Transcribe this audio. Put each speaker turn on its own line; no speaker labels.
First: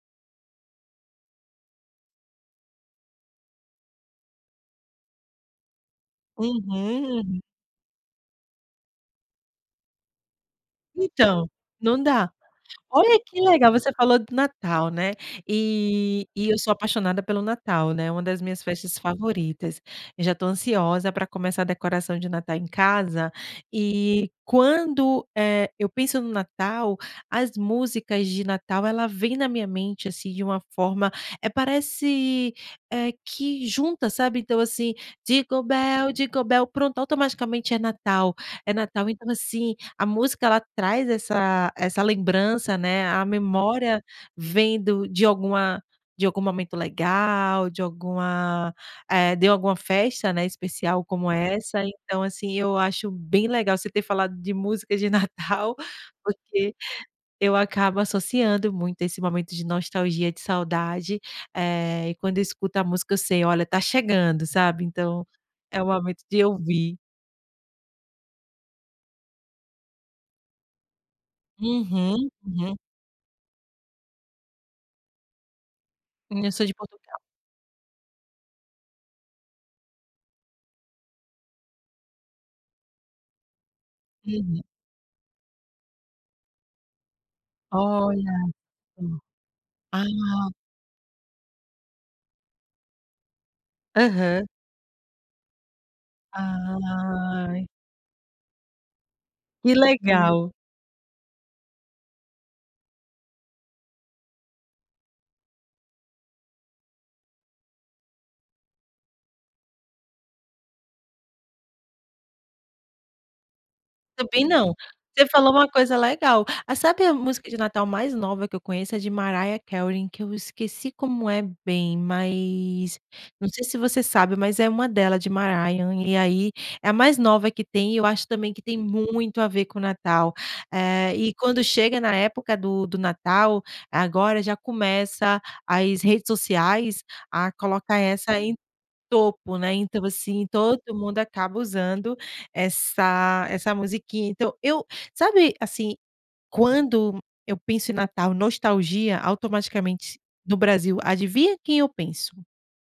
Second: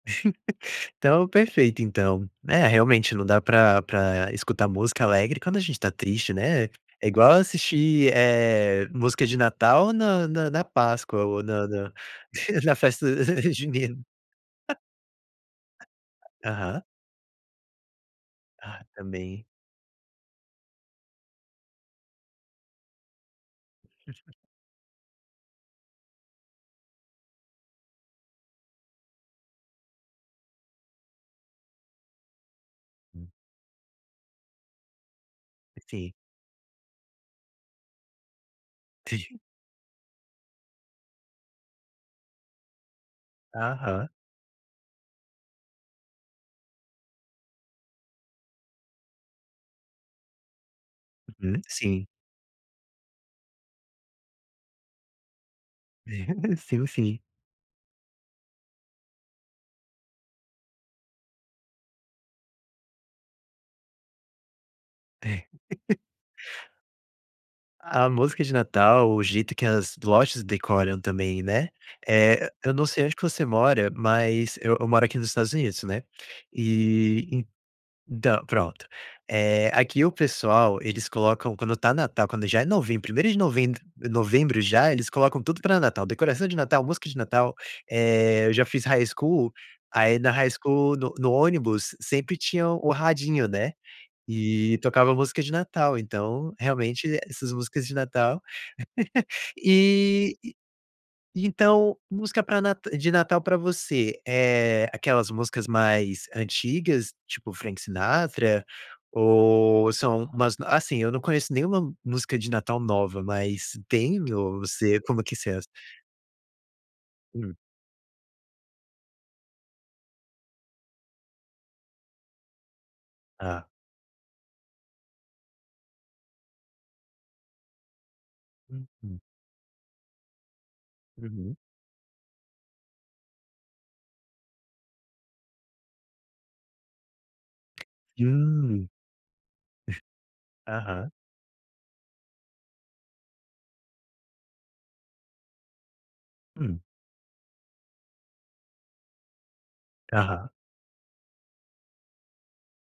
Então, perfeito então. É realmente não dá pra pra escutar música alegre quando a gente está triste, né. É igual
Uhum.
assistir, eh, música de Natal na na na Páscoa ou
Então,
na na
não dá.
na festa,
Olha que
eh,
legal! Você
Junina.
falou do Natal, né. E e eu sou
Aham.
apaixonada pelo Natal, né, uma das minhas
Ah,
festas
também.
favoritas. Eu já tô ansiosa pra começar a decoração de Natal em casa, e
[unintelligible]
quando, eh, eu penso no Natal as músicas de Natal, ela vem na minha mente, assim, de uma forma, eh, parece, eh,
Hum.
que junta, sabe. Então assim, dingo
Sim.
bell, dingo bell. Pronto, automaticamente é Natal. É Natal, então assim, a música ela traz essa essa lembrança né, a memória
Aham.
vem do de alguma de algum momento legal, de alguma, eh, de alguma festa né, especial como
Uhum,
essa.
sim.
Então assim, eu acho bem legal você ter falado de músicas de Natal, porque
Sim, o Sim.
eu acabo associando muito esse momento de nostalgia, de saudade, eh, e quando eu escuto a música, eu sei: "Olha, tá chegando", sabe, Então
É.
é o momento de ouvir.
A música de Natal, o jeito que as lojas decoram também, né.
Uhum,
Eh eh, eu
uhum.
não sei onde que você mora, mas eu eu moro aqui nos Estados Unidos, né.
Hum, eu sou de Portugal.
E então, pronto. Eh, aqui o pessoal, eles colocam quando tá Natal, quando já é novembro, 1º de
Uhum.
novembro, já, eles colocam tudo pra Natal, decoração de Natal, música de Natal,
Olha.
eh, eu já fiz high
Hã.
school aí na high
Ah!
school, no no ônibus sempre tinha o rapidinho, né,
Aham.
e tocava música de Natal. Então, realmente essas
Ai!
músicas de Natal
Que
E
legal!
e então música pra Nata de Natal pra você, eh, aquelas músicas mais antigas, tipo Frank Sinatra? Ou são umas assim, eu não conheço nenhuma música de Natal nova, mas tem?
Também
Ou
não.
você como
Você
que você
falou
é?
uma coisa legal. Ah, sabe a música
Hum.
de Natal mais nova que eu conheço, é de Mariah Carey que eu esqueci como é bem, mas não sei
Ah.
se você sabe, mas é uma dela, de Mariah e aí, é a mais nova que tem e eu acho também que tem
Uhum.
muito a ver com o Natal. Eh, e
Uhum.
quando chega na época do do Natal agora já começa as redes sociais a colocar essa
Hum.
em topo, né. Então, assim, todo
Aham.
mundo acaba usando essa essa musiquinha. Então, eu sabe assim,
Hum.
quando eu penso em Natal nostalgia automaticamente
Aham.
no Brasil, adivinha quem eu penso?